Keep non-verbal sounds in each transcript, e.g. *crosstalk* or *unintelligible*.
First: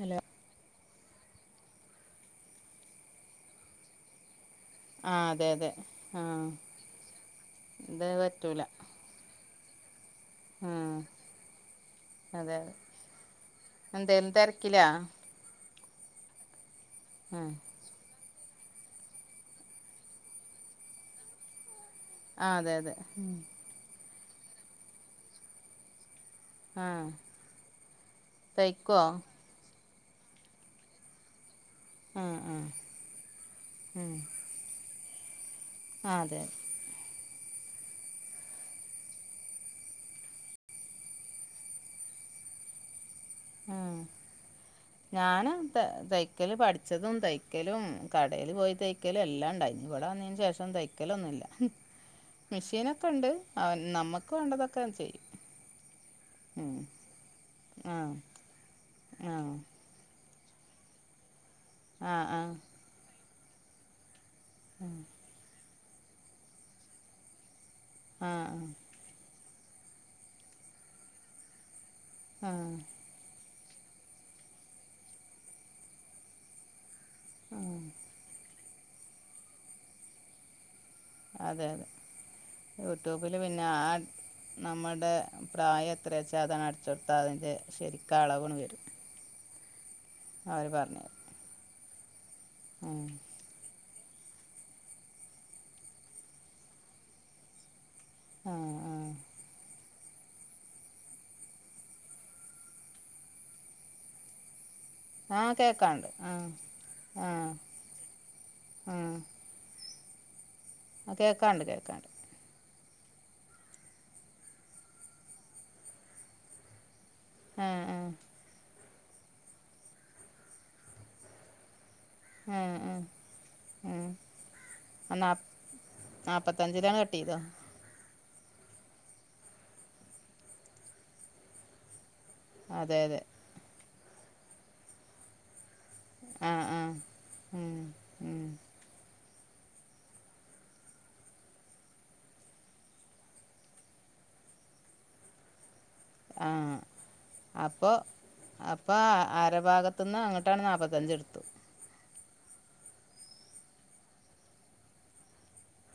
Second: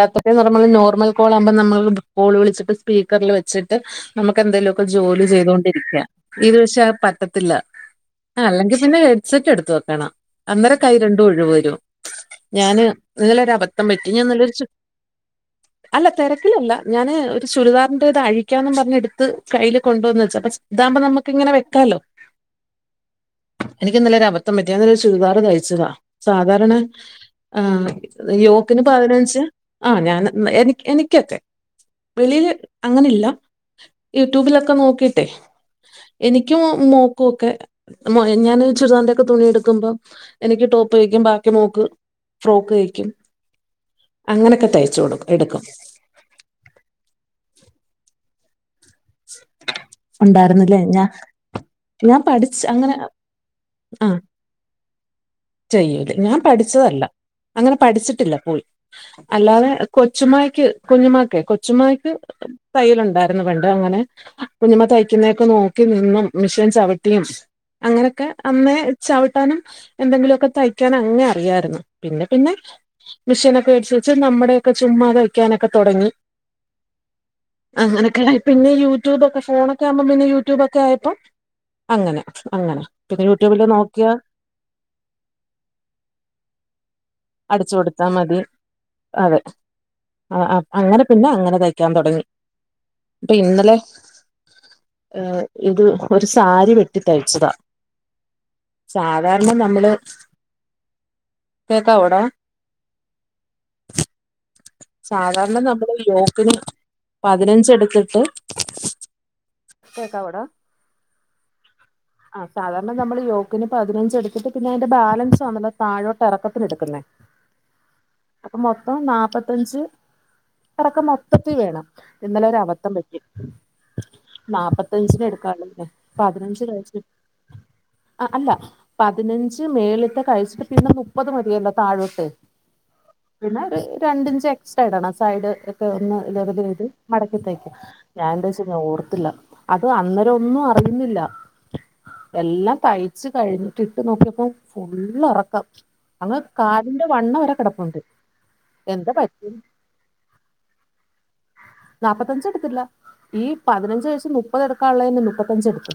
Hello നമ്മള് normal call ആകുമ്പോൾ നമ്മൽൾ കോള് വിളിച്ചിട്ട് സ്പീക്കറിൽ വെച്ചിട്ട് നമക്ക് ക്ക എന്തെലും ഒക്കെ ആ ജോലി അതെ അതെ ചെയ്തൊണ്ടിരിക്ക ആ ഇത് പക്ഷേ അത് പറ്റത്തില്ല ഇത് ആ പറ്റൂല അല്ലെങ്കിൽ പിന്നെ ഹെഡ്സെറ്റ് എടുത്തോ ആ അന്നേരം കൈ രണ്ടും ഒഴിവ് വരും ഞാന് ഇന്നലൊരബദ്ധം പറ്റി എന്ത് ഞാൻ നല്ലൊരു തിരക്കില അല്ല തിരക്കിലല്ല ഞാന് ഒരു ചുരിദാറിന്റ ത് അഴിക്ക വക്കന്നും പറഞ്ഞ് എടുത്ത് കയ്യിൽ കൊണ്ടുവന്ന വച്ചു നമ്മുക്ക് ഇങ്ങനെ വെക്കാലോ ആ അതെ അതെ ഇന്നലെ ഒരു അബദ്ധം പറ്റിയതാ ചുരിദാറ് തയിച്ചതാ സാധാരണ ആ തയ്ക്കോ പതിനഞ്ച് ആ ഞാൻ എ എനിക്കൊക്കെ ആ വെളിയിൽ ആ അങ്ങനെ ഇല്ല ഉം യൂട്യൂബിലൊക്കെ നോക്കിട്ടെ ആ അതെ എനിക്കു *unintelligible* ക്കെ ഞാൻ ചുരിദാറിന്റെ ഒക്കെ തുണി എടുക്കുമ്പോം എനിക്ക് ടോപ്പ് അടിക്കും ബാക്കി മോൾക്ക് ടോപ്പ് ഫ്രോക്ക് കഴിക്കും ഉം ഞാന് എടുക്കും തൈക്കല് പഠിച്ചതും തയ്ക്കലും കടൽ പോയി തയ്ക്കൽ എല്ലാം ഉണ്ടായിനി ഇവിടെ വന്നതിന് ശേഷം ഉണ്ടായിരുന്നില്ലേ ഞാൻ തയ്ക്കലൊന്നൂല്ല ഞാൻ പഠിച്ച് അങ്ങനെ മെഷീനൊക്കെ ഉണ്ട് അവൻ ആ നമ്മക്ക് വേണ്ടതൊക്കെ ചെയ്യും ചെയ്യൂലേ ഞാൻ ഉം പഠിച്ചതല്ല അങ്ങനെ പഠിച്ചിട്ടില്ല പോയി ആ അല്ലാതെ ആ കൊച്ചുമായക്ക് കൊഞ്ഞുമാക്ക് കൊ കൊച്ചുമ്മയ്ക്ക് ആ ആ തയലു ണ്ടായിരുന്നു പണ്ട് അങ്ങനെ കുഞ്ഞുമമ്മ തയ്ക്കുന്നതൊക്കെ നോക്കി നിന്നും മിഷീൻ ചവിട്ടിയും അങ്ങനെയൊക്കെ ആ അന്നേ ആ ചവിട്ടാനും എന്തെങ്കിലുമൊക്കെ തയ്ക്കാൻ അങ്ങെനെ അറിയായിരുന്നു പിന്നെ പിന്നെ ആ മിഷീനൊക്കെ- *unintelligible* നമ്മടൊക്കെ ചുമ്മാ തയ്ക്കാനൊക്കെ തുടങ്ങി അങ്ങനൊക്കല്ലേ പിന്ന യൂട്യൂബൊക്കെോ ഫോണേക്കെ ഒക്കെകുമ്പോ പിന്ന യൂട്യൂ്ക്ക ആ അതേ യൂട്യൂബില് പിന്നെ ആ നമ്മുടെ പ്രായം എത്രാച്ച അതങ്ങ് അടിച്ചു കൊടു പ്പാതിൻ്റെ അടിച്ചു കൊടുത്താ ശരിക്കളവും തരും ആ അ അങ്ങനെ പിന്നങ്ങനെ തയ്ക്കാൻ തുടങ്ങി പ്പൊ ആ ഇന്നലെ *unintelligible* ഇത് ഒരു സാരി വെട്ടി തയ്ച്ചതാ. ആ ആ സാധാരണ നമ്മള് *unintelligible* പ്പവിടെ ആ സാധാരണ നമ്മള് കേൾക്കാണ്ട് ആ യോക്കിന് ആ പതിനഞ്ച് എടുത്തിട്ട് *unintelligible* കേക്കാണ്ട് കേക്കാണ്ട് ആ സാധാരണ നമ്മള് യോക്കിന് പതിനഞ്ച് എടുത്തിട്ട് പിന്നതിന്റെ ബാലൻസ് ആണല്ലോ താഴോട്ടെറക്കത്തിനെടുക്കുന്നേ ആ അപ്പം നാപ്പത്തഞ്ച് ഇറക്കം മൊത്തത്തി വേണം ഇന്നലെ ഒരു ആ അവദ്ധം ആ പറ്റി ആ നാപ്പത്തഞ്ചിനെടുക്കാനൊള്ളതിനേ പതിനഞ്ച് ഇതോ അ അല്ല പതിനഞ്ച് മേളിത്തേ കഴിച്ചിട്ട് പിന്നെ മുപ്പത് മതിയല്ലോ താഴോട്ട് അതെ അതെ പിന്നെ ഒരു രണ്ടിഞ്ച് എക്സ്ട്രാ ഇടണം സൈഡ് ഒ ഒന്ന് ആ ആ ഇതേ *unintelligible* മടക്കി തയിക്കപ ഞാൻ തയിച്ചാർത്തില്ല അത് അന്നേരൊന്ന് അറിയുന്നില്ല എല്ലാം തയ്ച്ച് കഴിഞ്ഞിട്ടിട്ടു നോക്കിയപ്പോ ഫുളളിറളളിറക്കം അങ്ങ് കാലിന്റെ കണ്ണ വരെ കിടപ്പുണ്ട്. അപ്പൊ എന്താ പറ്റി അര ഭാഗത്തുന്ന് അങ്ങോട്ടാണ് നാപ്പത്തഞ്ച് എടു നാപ്പത്തഞ്ച് എടുത്തില്ല ഈ പതിനഞ്ചവയ മുപ്പതെടുക്കാനുള്ള മുപ്പത്തഞ്ച് എടുത്തു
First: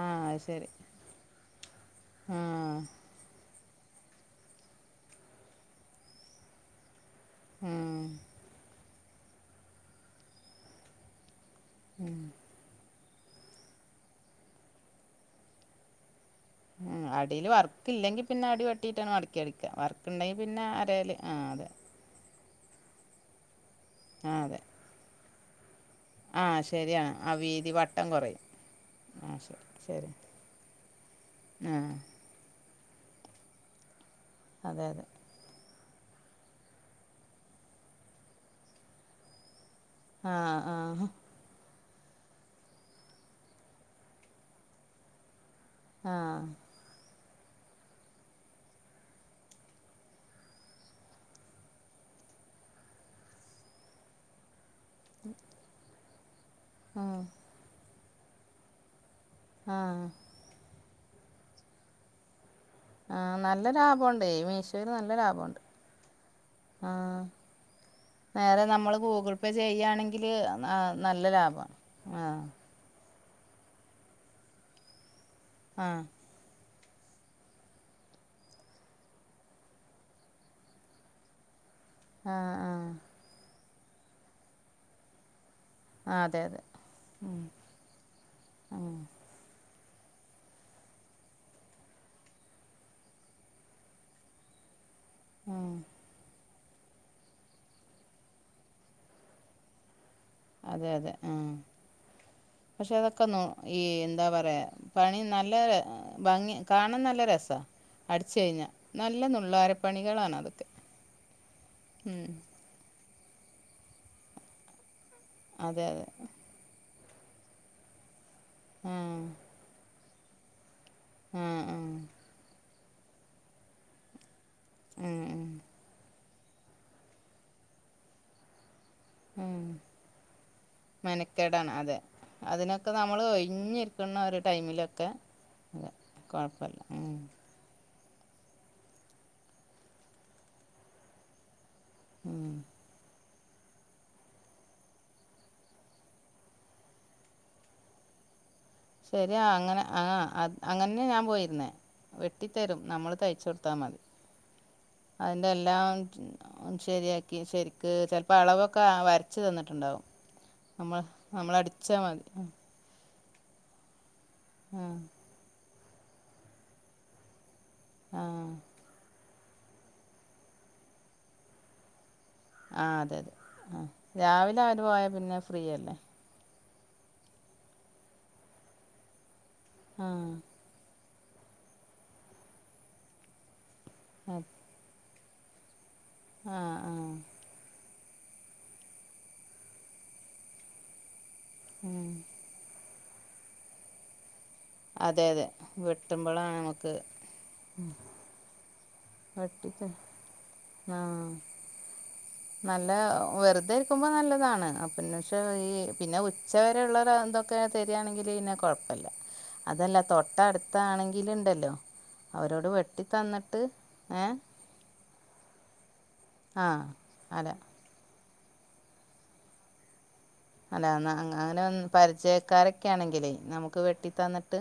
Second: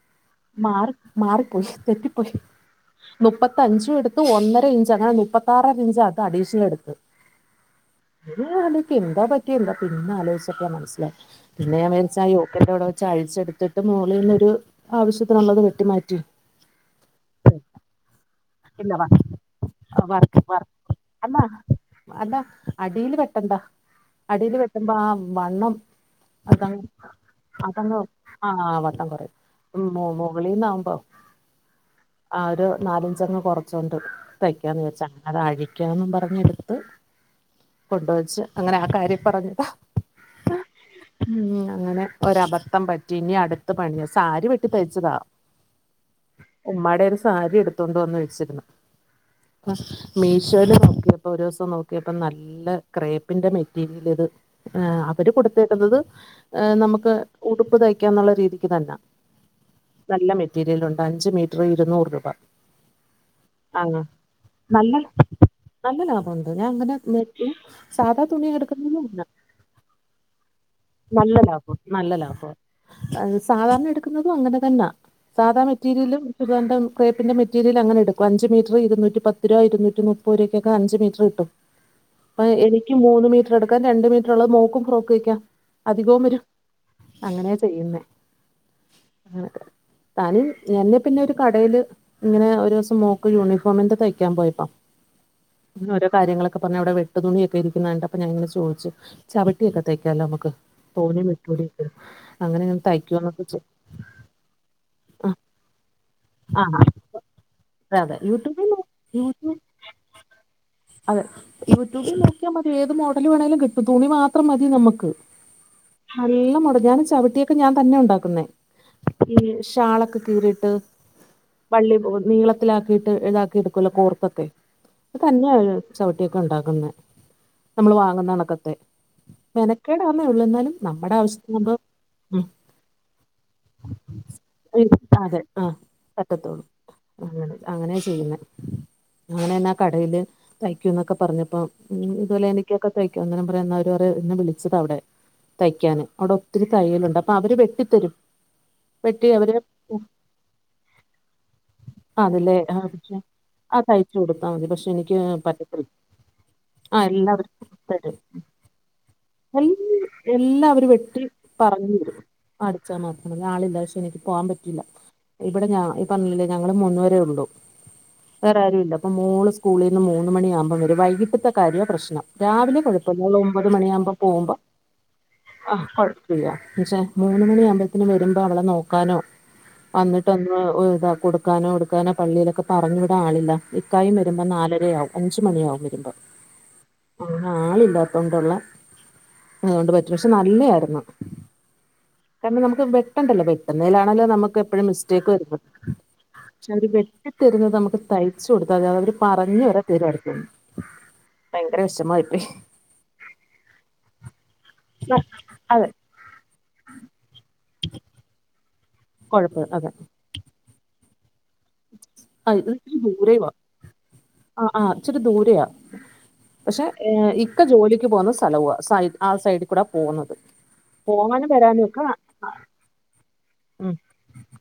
ആഹ് അത് ശരി മാറി മാറിപ്പോയി തെറ്റിപ്പോയി ആഹ് മുപ്പ ത്തഞ്ചു എടുത്തു ഒന്നര ഇഞ്ച് അങ്ങനെ മുപ്പത്താറര ഇഞ്ച്ട്ടോ അഡീഷ്ണലെടുത്തത് ഉം എന്താ പറ്റി എന്താ പിന്നെ ആലോചിച്ചപ്പളാ മനസ്സിലാ. പിന്നെ ഞാൻ വെച്ച് ആ യോക്കിന്റെവിടെ വെച്ച് അഴിച്ചെടുത്തിട്ട് മോളിന്നൊരു ആവശ്യത്തിനുള്ളത് വെട്ടി മാറ്റി ഉം അടിലുവർക്കില്ലെങ്കി പിന്നെ അടി ഇല്ല വാ വെട്ടിയിട്ടങ്ങ് മടക്കി അടിക്കുക വർക്കുണ്ടെങ്കിൽ വർക്ക് പിന്നെ അരേല് ആ അടിലുവെട്ടണ്ടാ ആഹ് അടില് അതെ വെട്ടുമ്പോ ആ വണ്ണം ആഹ് ശരിയാണ് ആ വീതി വട്ടം *unintelligible* കുറയും ആ വട്ടം ആഹ് ശരി കുറയും മു ശരി മുകളിന്നാവുമ്പോ ആഹ് ആ ഒരു നാലഞ്ചങ്ങ് കൊറച്ചോണ്ട് തയ്ക്കാന്നു അതെ അതെ വിചാരിച്ചങ്ങനഴി *unintelligible* പറഞ്ഞെടുത്ത് കൊണ്ടുവെച്ച് അങ്ങനെ ആ കാര്യം പറഞ്ഞു ആ ആഹ് ഒര അബദ്ധം പറ്റി ഇനിയടുത്ത പണിയ സാരി വെട്ടി തയ്ച്ചതാ ആ ഉമ്മാടെ ഒരു സാരി എടുത്തോണ്ടുവന്നു വെച്ചിരുന്നു മീഷോയില് നോക്കിയപ്പോ ഒരു ദിവസം നോക്കിയപ്പോ നല്ല ക്രേപ്പിന്റെ മെറ്റീരിലിത് ആ അവര് കൊടുത്തേക്കുന്നത് നമുക്ക് ഉം ഉടുപ്പ് തയ്ക്കാന്നുള്ള രീതിക്കുതന്ന ആഹ് നല്ല മെറ്റീരിയലു. അഞ്ച് മീറ്ററിരുന്നൂറ് രൂപ. ആ നല്ല ആഹ് ലാഭമുണ്ട് മീഷോയില് നല്ല ലാഭമുണ്ട്. നല്ല ലാഭമുണ്ട് ഞാൻ അങ്ങനെ ആഹ് *unintelligible* സാധാ നേരെ നമ്മള് തുണിയടുക്കുന്നത ഗൂഗിൾ പേ ചെയ്യുകയാണെങ്കില് നല്ല ലാഭമാണ് ലാഭം നല്ല ആഹ് ലാഭം സാധാരണ എടുക്കുന്നതും അങ്ങനെ തന്നാ സാധാ ആഹ് മെറ്റീരിയലും *unintelligible* ക്രേപ്പിന്റെ മെറ്റീരിയല് അങ്ങന എടുക്ക അഞ്ച് മീറ്റർ ഇരുന്നീറ്റി പത്തുരുപ ഇരുന്നൂറ്റിമുപ്പതു രൂപകൊക്കെ അഞ്ചുമീറ്ററു കിട്ടും അ ആഹ് ആഹ് എനിക്കും മൂന്ന് മീറ്ററെടുക്കാ രണ്ട് മീറ്റർള്ള മോക്കും ഫ്രോക്കയിക്ക ആഹ് അധികോവരും അതെ അതെ ഉം അങ്ങനചെയ്യുന്നെ ആഹ് അങ്ങന താന് എന്നെപിന്നെ ഒരു കടേല്. ഇങ്ങനെ ഒരോസം മോക്ക് യൂണിഫോമിന്റെ തയ്ക്കാൻ പോയിനു. ആഹ് ഓരോ കാര്യങ്ങള്. ക്കെ പറഞ്ഞ അവ്ടെ വെട്ടുതുണി ഒക്കെ ഇരിക്കുന്നാണ്ടപ്പ ഞങ്ങള്ചോയ്ച്ചു. ചവിട്ടിക്കെതയ്കാലൊമ്മക്ക്. അതെ അതെ ആ അങ്ങനെ ഞാൻ പഷെ അതൊക്കെ തയ്ക്കുവോന്നൊക്കെ ചോ നൊകി എന്താപറയാ ആഹ് പണിനല്ലും. ഉട് ഭംഗി ആഹ് കാണാ നല്ലരസ. അതെ അതെ അടിച്ചഴിഞ്ഞാ യൂട്യൂബിൽ നോ നല്ല യൂട്യൂബ് നുള്ളാരപ്പണികളാണ്. അതൊക്കെ അതെ ഉം യൂട്യൂബിനോക്കിയാമതി ഏത് മോഡ ല്ല് വേണേലും കിട്ടും തുണിമാത്രം മതി നമ്മക്ക്‌ അതെ അതെ നല്ലമൊടഞാല്. ചവിട്ടിയൊക്കെ ഞാൻ തന്നെ ഉണ്ടാക്കുന്നെ. ആഹ് ഈ ഷാളൊക്കെകീറിട്ട്. ആഹ് ആഹ് വള്ളി നീളത്തിലാക്കിയിട്ട് ഇതാക്കിട്കുലെ കോർതൊക്കെ. ഉം ഉം തന്നെയാണ് ചവിട്ടിയൊക്കെ ണ്ടാക്കുന്നെ. നമ്മള് വാങ്ങുന്നണക്കത്തെ എ കേട് വന്ന് ഒള്ളുന്നാലും നമ്മടെ ആവശ്യത്തിനമ്മ അതെ അതിനൊക്കെ നമ്മള് ഒഴിഞ്ഞിരിക്കണ ഒരു ടൈമിലൊക്കെ? പറ്റത്തോള്ളു കൊഴപ്പല്ല ഉം അങ്ങനെ അങ്ങനെ *unintelligible* അങ്ങനന്നെ ആ കടയില്. തയ്ക്കുന്നൊക്കെ പറഞ്ഞപ്പോ? ഉം ഇതുപോലെ എനിക്കൊക്കെ തയ്ക്കും അങ്ങനെ പറന്ന *unintelligible* എന്നെ വിളി ച്ചതാ അവ്‌ടെ തയ്ക്കാന് അടെ ഒത്തിരി തയ്യലുണ്ട്. അപ്പൊ അവര് വെട്ടിത്തരും. വെട്ടി ശരിയാ അവര് അങ്ങനെ ആ അങ്ങന്നെ ഞാപോയിര്ന്നേ. അതല്ലേ വെട്ടിത്തരും. ആഹ് നമ്മള് പക്ഷെ ആഹ് തയ്ചൊട്ത്താമതി. തയ്ച്ചു കൊടുത്താ മതി പക്ഷെ എനിക്ക് അയിന്റെ പറ്റത്തില്ല എല്ലാം ശരി ആഹ് ശരിയാക്കി എല്ലാവരും ശരിക്ക് തരും ച്ചെൽപ്പൊ അളവൊക്കെ വര *unintelligible* എല്ലാവരും വെട്ടി നമ്മളടിച്ചാൽ പറഞ്തരും മതി അടിച്ചാമാത്രമതി. ഞ ആളില്ല പക്ഷേ പോവാപറ്റീല്ല. ആ ഇബടെ ഞ ഇ പറഞ്ഞില്ലേ ഞങ്ങള് മൂന്ന്പരെഒള്ളു. ആ വേറെ ആരുഇല്ല അപ്പ മോള് സ്കൂളിന്ന് മൂന്ന്മണിയാവുമ്പം വരും. വൈകിട്ട്ത്തെ കാര്യോ പ്രശ്നം. രാവിലെ ആ അതെ കുഴപ്പല്ല അതെ ഓള് ഒമ്പത് ആ മണിയാമ്പ പോവുമ്പോ രാവിലെ അവർ പോയാൽ പിന്നെ ഫ്രീ ആ അല്ലേ കൊഴപ്പല്ല. ക്ഷെ മൂന്ന് മണിയാവുമ്പയ്ത്തിന് വരുമ്പോ അവളെ നോക്കാനോ ആ വന്നിട്ട് ഒന്ന് *unintelligible* കൊടുക്കാനോ ഇട്ക്കാനോ പള്ളിയിലൊക്കെ പറഞ്ഞു വിടആളില്ല. ഇക്കായും ആ വരുമ്പം നാലരയാവു അഞ്ച് മണിയാവും വരുമ്പം. ആ ആ തൊണ്ടുള്ള അതോണ്ട് *unintelligible* നല്ലെയായിരുന്നു. ഉം. കരണം നമുക്ക് വെട്ടണ്ടല്ലൊ? വെട്ടുന്നയിലാണല്ലൊ നമു എപ്പഴും അതെ മിസ്റ്റേക്ക് അതെ വരുന്നെ വെട്ടുമ്പോഴാണ് ക്ഷെ അവര് നമുക്ക് വെട്ടിതരുന്നത്. മ്മക്ക് തയ്ചൊടുത്ത *unintelligible* പറഞ് വരെ വെട്ടിത്ത് *unintelligible* ആ ഭയങ്കരവെഷമായി നല്ല വെറുതെ ഇരിക്കുമ്പൊനല്ലതാണ്. അ പിന്നഷെ ഈ അതെ പിന്നെ ഉച്ചവരെ ഉള്ളരാന്തൊക്കെ തരാണെങ്കില് ഇന്നെ കൊഴപ്പല്ല. കൊഴപ്പ അതെ അതല്ല തൊട്ടഅടുത്താണെകി ങ്കില്ണ്ടല്ലോ? അഹ് ഇ ഇ ദൂരയുവാ ഏ ആ ആ ഇച്ചിരി ദൂരയാ. ആ പഷെ അല്ല ഇക്ക ജോലിക്ക് പോവ്ന്ന സലവൊ സൈഡ് ആ സൈഡികൂടെ പോവുന്നത്. അല്ല ന്ന അങ്ങനെ പരിചയക്കാരൊക്കെ ആണെങ്കിലേ നമുക്ക് ഉം വെട്ടി തന്നിട്ട്.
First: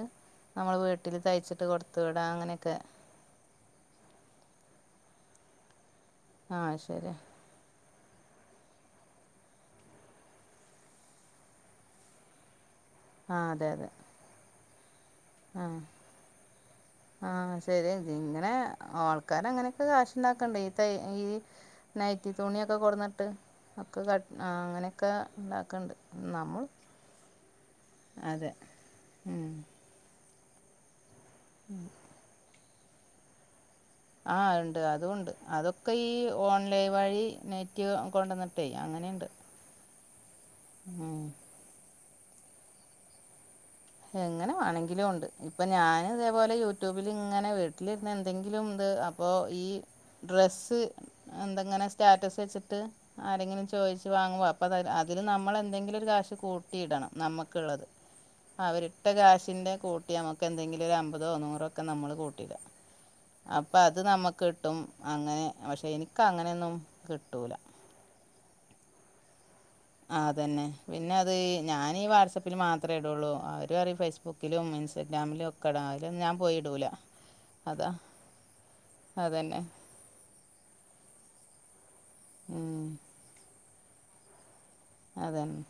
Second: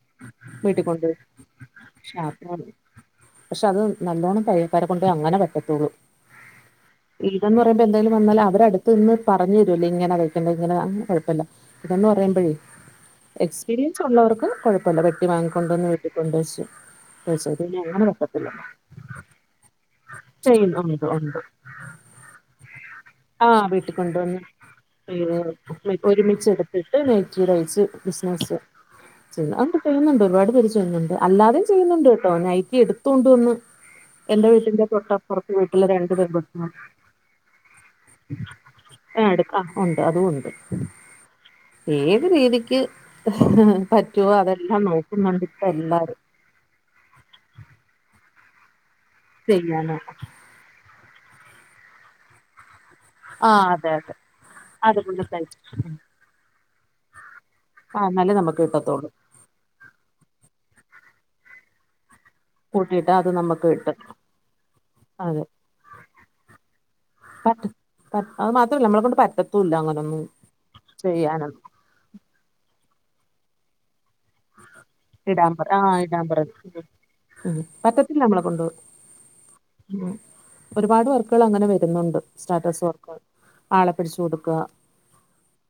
നമ്മള് വീട്ടില്തയ്ച്ചിട്ട് കൊടുത്ത് വിടാം. അങ്ങനെയൊക്കെ പഷെ അത് നല്ലോണം തയ്യൽക്കാരെ കൊണ്ടെ അങ്ങനെ പറ്റത്തൊള്ളൂ. ആ ശരിഅ പ്പ എന്തെലുംവന്നാല് അവരഅട്ത്ത്നിന്ന് പറഞ്ഞരുല്ലൊ ഇങ്ങനെ വെക്കണ്ടേ ഇങ്ങന തൈകണ്ടേ അങ്ങനെ *unintelligible* പറയുമ്പയേ ആ അതെ അതെ എക്സ്പീരിയൻസ് ഉള്ളവർക്ക് കൊഴപ്പല്ല. വെട്ടിവാങ്ങിക്കൊണ്ടന്ന് വീട്ടികൊണ്ടയ്ച്ച്. ആ ശരി ഇങ്ങനെ ആൾക്കാരഅങ്ങനെക്കെ കാശ്ണ്ടാക്കണ്ട്. ഈ തയ് ചെയ്യുന്നുണ്ട് ഈ ഉണ്ട് നൈ റ്റി തുണിയൊക്കെ കൊട്ന്നിട്ട് ആ വീട്ടിൽ ഒക്കെ ക കൊണ്ടുവന്ന് ആ അങ്ങനെക്കെ ഉണ്ടാക്ണ്ട്. നമ്മള് ഇറ്റിഡയ്സ് ബിസിനസ് ഉം അങ്ങനെ ചെയ്യുന്നുണ്ട് ഒരുപാട് പേര് ചെയ്യുന്നുണ്ട് അല്ലാതേം ചെയ്യുന്നുണ്ട് കേട്ടോ നൈറ്റി എട്തോണ്ടവന്ന്. എന്റെ ആഹ് ഉണ്ട് വീട്ടിന്റെ അതും ഉണ്ട് തൊട്ടപ്പുറത്ത് വീട്ടില് അതൊക്കെ ഈ രണ്ടു പെണ്ണ്മക്കളാണ് ഓൺലൈൻ വഴി നെറ്റ് കൊണ്ടുവന്നിട്ടേ അങ്ങനെയുണ്ട് അടുക്ക തക്കണ്ട് അതും ണ്ട് ഉം ഏത് രീതിക്ക് പറ്റുവോ എങ്ങനെ അതെല്ലാം വേണമെങ്കിലും ഉണ്ട് നോക്കുന്നുണ്ട്പ്പോ ഇപ്പം ഞാൻ എല്ലാരും ഇതേപോലെ യൂട്യൂബിൽ ഇങ്ങനെ വീട്ടിലിരുന്ന്. എന്തെങ്കിലും ഇത് അപ്പോ ഈ ചെയ്യാന് ഡ്രസ്സ് എന്തെങ്ങനെ സ്റ്റാറ്റസ് വെച്ചിട്ട്. ആ ആരെങ്കിലും അതെ ചോയ്ച് അതെ വാങ്ങും അപ്പ അതില് അതുപോലെ നമ്മൾ തയ്ച്ച് എന്തെങ്കിലും ഒരു കാശ് കൂട്ടിയിടണം. നമ്മുക്കുള്ളത്. ആ എന്നാലേ നമുക്ക് അവരിട്ട കിട്ടത്തുള്ളൂ കാഷിന്റെ കൂട്ടി നമുക്ക് എന്തെങ്കിലും ഒരു അമ്പതോ നൂറോ ഒക്കെ നമ്മള് കൂട്ടണം കൂട്ടിട്ടാ അപ്പൊ അത് നമ്മക്ക് കിട്ടും അതെ അങ്ങനെ പക്ഷെ എനിക്ക്‌ അങ്ങനെയൊന്നും കിട്ടൂല പറ്റും അത് മാത്രമല്ല നമ്മള കൊണ്ട് പറ്റും ആതന്നെ പിന്നെ അത് ഈ ഞാനീ വാട്സആപ്പിൽ മാത്രമേ ഇടുള്ളൂ അവരും പറിം ഫേസ്ബുക്ക്‌ ബുക്കിലും ഇടാൻ പറ ഇൻസ്റ്റഗ്രാിമിലൊക്കെടാന് ആഹ് അതൊന്നും ഇടാൻ ഞാൻ പറഞ്ഞു പോയിടൂല പറ്റത്തില്ല നമ്മളെ കൊണ്ട് അതന്നെ ഒരുപാട് പേർക്ക് പ്പള് അങ്ങനെ വരുന്നുണ്ട് സ്റ്റാറ്റസ് ഉം വർക്ക് ആളെ പിടിച്ചു കൊടുക്കുക അതെന്ന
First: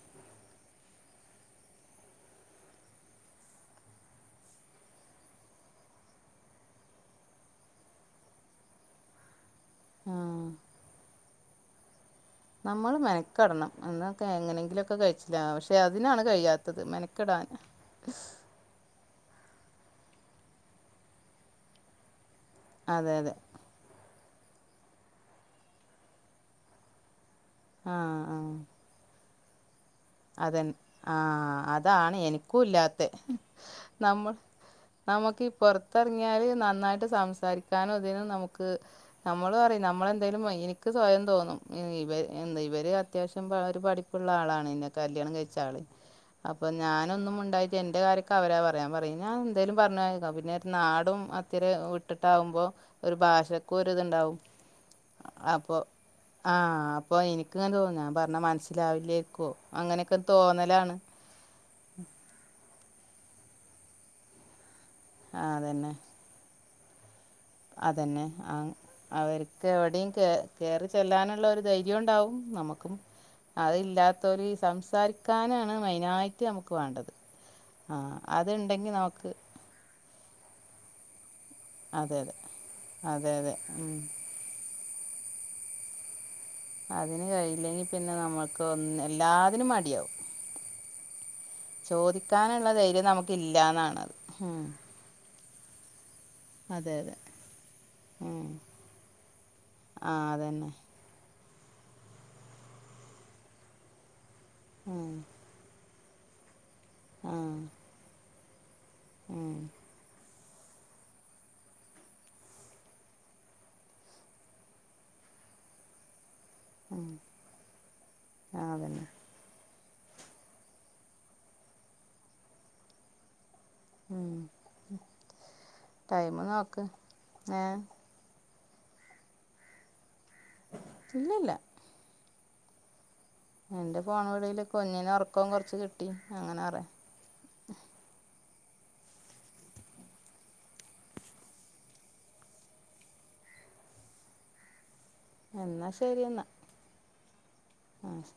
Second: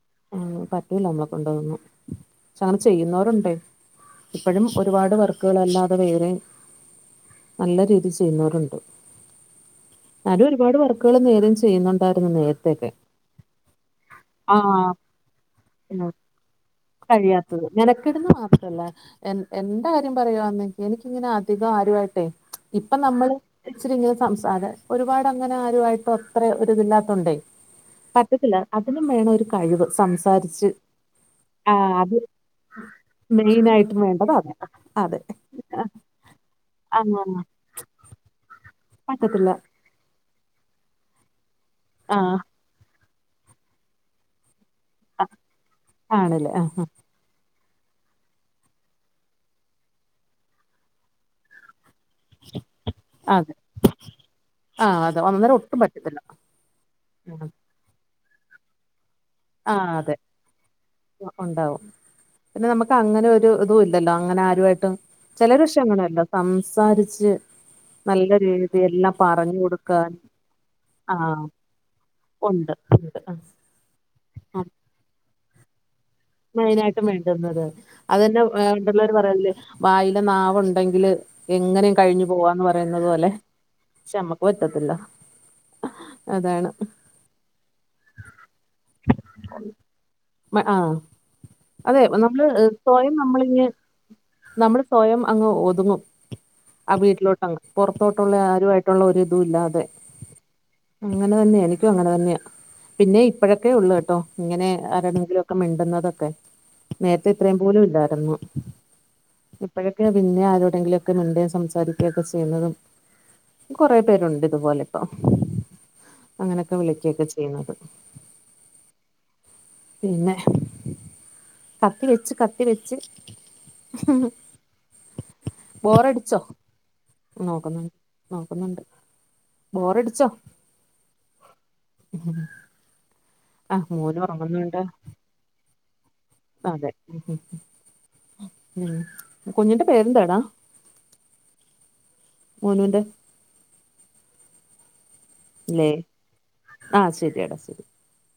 ലത് നമ്മളെ കൊണ്ടൊന്നും പക്ഷെ അങ്ങനെ ചെയ്യുന്നവരുണ്ട് ഇപ്പോഴും ഒരുപാട് വർക്കുകളല്ലാതെ വേറേം നല്ല രീതി ചെയ്യുന്നവരുണ്ട് ആ ഞാനും ഒരുപാട് വർക്കുകൾ വേറേം ചെയ്യുന്നുണ്ട് നമ്മൾ മെന്ക്കടണം എന്നക്കെ എങ്ങനെയെങ്കിലും ഒക്കെ ആഹ് കയ്ച്ചിലാവ പക്ഷെ അതിനാണ് കഴിയാത്തത് മെനക്കടാന് മെനക്കെട്ന്ന് മാത്രല്ല എന് എന്റെ കാര്യം പറയുവാന്നെ എനിക്കിങ്ങനെ അധികം ആരുവായിട്ടേ ഇപ്പൊ അതെ നമ്മള് അതെ ഇച്ചരി സംസാരം ഒരുപാട് അങ്ങനെ ആരുആയിയിട്ട് അത്ര ഒരുരിതില്ലാതോണ്ടേയ് ആ പറ്റത്തില്ല ആ അതിനും വേണം ഒരു കഴിവ് സംസാരിച്ച് അതന്നെ ആഹ ആഹ് അതാണ് അത് എനിക്കൂല്ലാത്തെ മെയിനായിട്ടും നമ്മൾ വേണ്ടത് അതാ അതെ നമുക്ക് പുറത്തിറങ്ങിയാല് നന്നായിട്ട് ആഹ് സംസാരിക്കാനും ഇതിനും നമുക്ക് നമ്മക്ക് പറ്റത്തില്ല നമ്മള് പറയും നമ്മളെന്തായാലുംവയ്യ എനിക്ക് സ്വയം തോന്നും ഇവ ആഹ് ഇവര് അത് അത്യാവശ്യം പഠി ഒരു പഠിപ്പ്ള്ള ളാണ് ന്നെ കല്യാണം കഴിച്ച ആള് ആണല്ലേ അപ്പൊ ആഹ് ഞാനൊന്നും മുണ്ടായി എന്റെ കാര്യൊക്കെ അവരാ പറയാൻ പറയും ഞാൻ എന്തേലും പറഞ് പോയാ പിന്നെ ഒരു നാടും അത്തിരി ട്ടിട്ടാവുമ്പോ ഒരു അതെ ഭാഷക്കും ഒരി തുണ്ടാവും ആഹ് അതെ അന്നേരം അപ്പൊ ഒട്ടും പറ്റത്തില്ല ആഹ അപ്പൊ എനിക്കിങ്ങനെ തോന്നുന്നു പറഞ്ഞ മനസ്സിലാവില്ലേക്കും ആ അതെ ഉണ്ടാവും പിന്നെ നമുക്ക് അങ്ങനെ ഒരു ഇതും ഇല്ലല്ലോ അങ്ങനെ ആരുമായിട്ടും ആഹ് ചിലരു പക്ഷേ അതന്നെ അങ്ങനെല്ല സംസാരിച്ച് അതന്നെ നല്ല ആ രീതി എല്ലാം പറഞ്ഞു അവർക്ക് കൊടുക്കാൻ എവിടെയും കേ കേറി ചെല്ലാനുള്ള ആഹ് ഒരു ധൈരൂണ്ടാവും ഉണ്ട് നമുക്കും ഉണ്ട് അതില്ലാത്തോര് സംസാരിക്കാനാണ് മെയ് മൈനായിട് വേണ്ടുന്നത് ആഹ് അതന്നെ അതുണ്ടെങ്കി പണ്ടുള്ളോർ നമുക്ക് പറയല്ലേ വായിലെ നാവുണ്ട് ഉണ്ടെങ്കിൽ എങ്ങനെയും അതെ കഴിഞ്ഞു അതെ പോവാന്ന് പറയുന്നത് പോലെ അതെ അതെ ഉം പക്ഷെ നമ്മക്ക് പറ്റ പറ്റത്തില്ല അതാണ് അതിന് കഴിയില്ലെങ്കി പിന്നെ നമ്മുക്ക് ഒന്ന് എല്ലാതിനും മടിയാവും ആ അതെ നമ്മള് ചോദിക്കാനുള്ള ധൈര്യം സ്വയം നമ്മളി നമുക്കില്ലാന്നാണത് ഉം നമ്മള് സ്വയം അങ്ങ് ഒതുങ്ങും ആ അതെ അതെ വീട്ടിലോട്ട പുറത്തോട്ടുള്ള ഉം. ആരുമായിട്ടുള്ള ഒരിതുല്ലാതെ ആ അതന്നെ അങ്ങനെ തന്നെയാ എനിക്ക അങ്ങനെ തന്നെയ പിന്നെ ഇപ്പോഴൊക്കെ ഉള്ളു കേട്ടോ ഇങ്ങനെ ആ ആരാടെെങ്കിലും ഒക്കെ മിണ്ടുന്നത നേരത്തെ ആ ഇത്രയും പോലും ഇല്ലായിരുന്നു ഉം. ഇപ്പോഴൊക്കെ പിന്നെ ടെങ്കിലൊക്കെ മിണ്ടേം സംസാരിക്കെ ക്കെ ചെയ്യുന്നതും കൊറെ പേരുണ്ട് ഇതുപോലെ ഇപ്പോം അങ്ങനെയൊക്കെ ഉം. വിളക്കയൊക്കെ ചെയ്യുന്നത് ആ അതന്നെ പിന്നെ കത്തി വെച്ച് കത്തി വെച്ച് ഉം. ടൈം ബോറടിച്ചോ നോക്ക് ഏ നോക്ക്‌ന്നോ നോ ക്കുന്നുണ്ട് ബോറടിച്ചോ ഇല്ലില്ല ഉം എന്റെ ഫോൺ വിളിയില് കുഞ്ഞിന് ഉറക്കോം കുറച്ച് കിട്ടി അങ്ങനെ പറയാം അതെ ഉം കുഞ്ഞിന്റെ പേരെന്താടാ മോനൂന്റെ ല്ലേ എന്നാൽ ശരി എന്നാൽ ആ ശെരിയെടാ ശെരി ആ ശരി